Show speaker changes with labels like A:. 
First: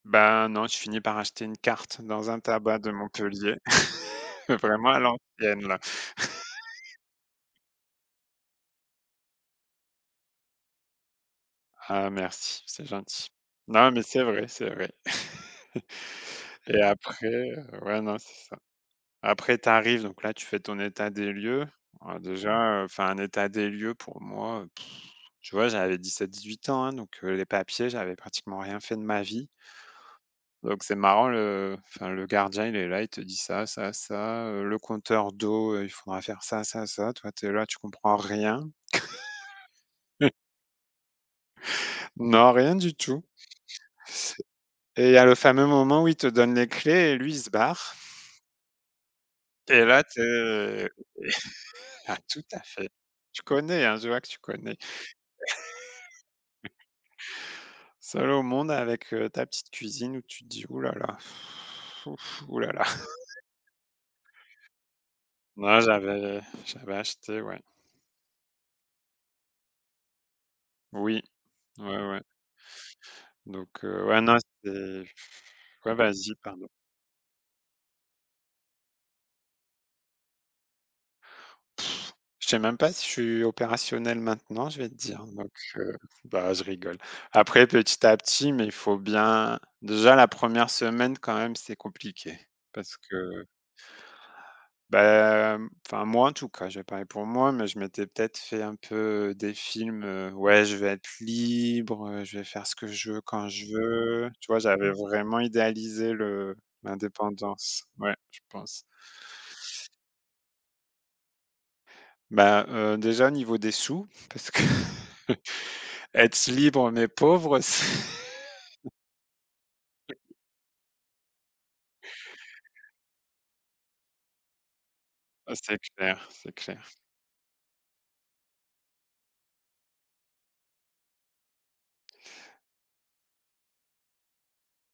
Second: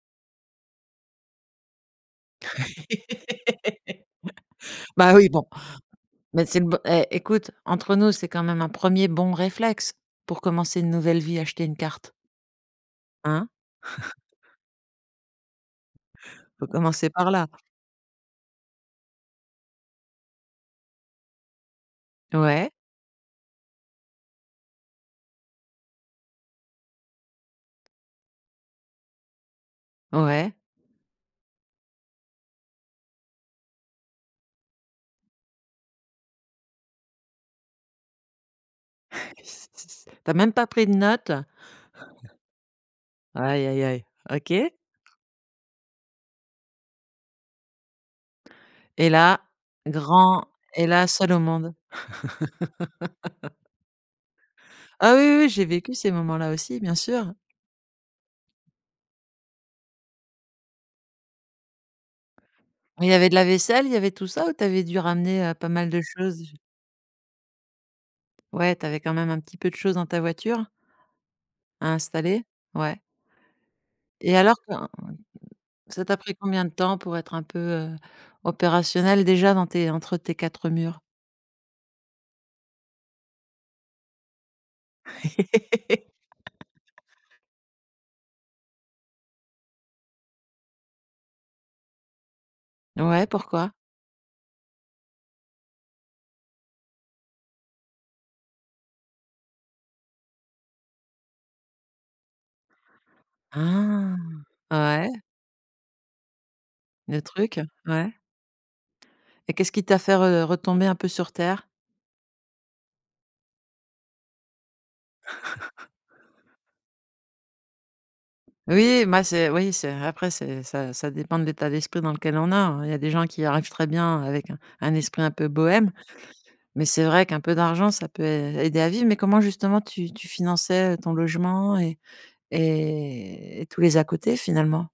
A: Bah, non, je finis par acheter une carte dans un tabac de Montpellier, vraiment à
B: Bah, oui, bon,
A: l'ancienne, là.
B: mais c'est le b hé, écoute, entre nous, c'est quand même un 1er bon réflexe pour commencer une nouvelle vie, acheter une
A: Ah
B: carte?
A: merci, c'est gentil.
B: Hein?
A: Non, mais c'est vrai, c'est vrai.
B: Faut
A: Et
B: commencer
A: après,
B: par là.
A: ouais, non, c'est ça. Après tu arrives, donc là, tu fais ton état des lieux. Oh,
B: Ouais.
A: déjà, heu, enfin, un état des lieux pour moi, tu vois, j'avais 17-18 ans, hein, donc heu, les papiers, j'avais pratiquement rien fait de ma vie.
B: Ouais.
A: Donc c'est marrant le enfin le gardien, il est là, il te dit: «Ça, ça, ça, heu, le compteur d'eau, heu, il faudra faire ça, ça, ça». Toi, tu es là, tu comprends rien.
B: Tu as même pas pris de notes?
A: Non, rien du tout. C
B: Aïe aïe aïe, OK.
A: et il y a le fameux moment où il te donne les clés et lui, il se barre.
B: Et là,
A: Et là, tu
B: grand et
A: es
B: là, seul au monde.
A: ah tout à fait. Tu connais, hein, je vois que tu connais.
B: Ah oui, oui, j'ai vécu ces moments-là aussi, bien sûr.
A: Seul au monde avec, heu, ta petite cuisine où tu te dis: «Ouh là là ouh ouh là là».
B: Il y avait de la vaisselle, il y avait tout ça ou tu avais dû ramener, heu, pas
A: Non,
B: mal de
A: j'avais
B: choses?
A: j'avais acheté, ouais.
B: Ouais, tu avais quand même un petit peu de choses dans ta voiture?
A: Oui,
B: À
A: ouais, ouais.
B: installer? Ouais.
A: Donc heu, ouais,
B: Et
A: non,
B: alors quand
A: c'était ouais,
B: ça t'a
A: vas-y,
B: pris combien
A: pardon.
B: de temps pour être un peu, heu, opérationnel, déjà, dans tes entre tes 4 murs?
A: Pff, je sais même pas si je suis opérationnel maintenant, je vais te dire, donc heu, bah, je rigole. Après, petit à petit, mais il faut bien déjà, la 1re semaine quand même, c'est compliqué, parce
B: Ouais,
A: que
B: pourquoi?
A: bah, mmh, enfin, moi en tout cas, je vais parler pour moi, mais je m'étais peut-être fait un peu des films, heu: «Ouais, je vais être libre, je vais faire ce que je veux quand je
B: Ah,
A: veux». Tu vois? J'avais
B: ouais.
A: vraiment idéalisé le
B: Le truc,
A: l'indépendance,
B: ouais.
A: ouais, je pense.
B: Et qu'est-ce qui t'a fait re retomber un peu sur terre?
A: Bah, heu, déjà, niveau des sous, parce que être libre, mais pauvre c
B: Oui, moi, c'est oui, c'est après, c'est ça ça dépend de l'état d'esprit dans lequel on a, hein. Il y a des gens qui arrivent très bien avec un un esprit un peu
A: Oh, c'est
B: bohème.
A: clair, c'est
B: Mais
A: clair.
B: c'est vrai qu'un peu d'argent, ça peut ai aider à vivre. Mais comment, justement, tu tu finançais ton logement et et et tous les à-côtés, finalement?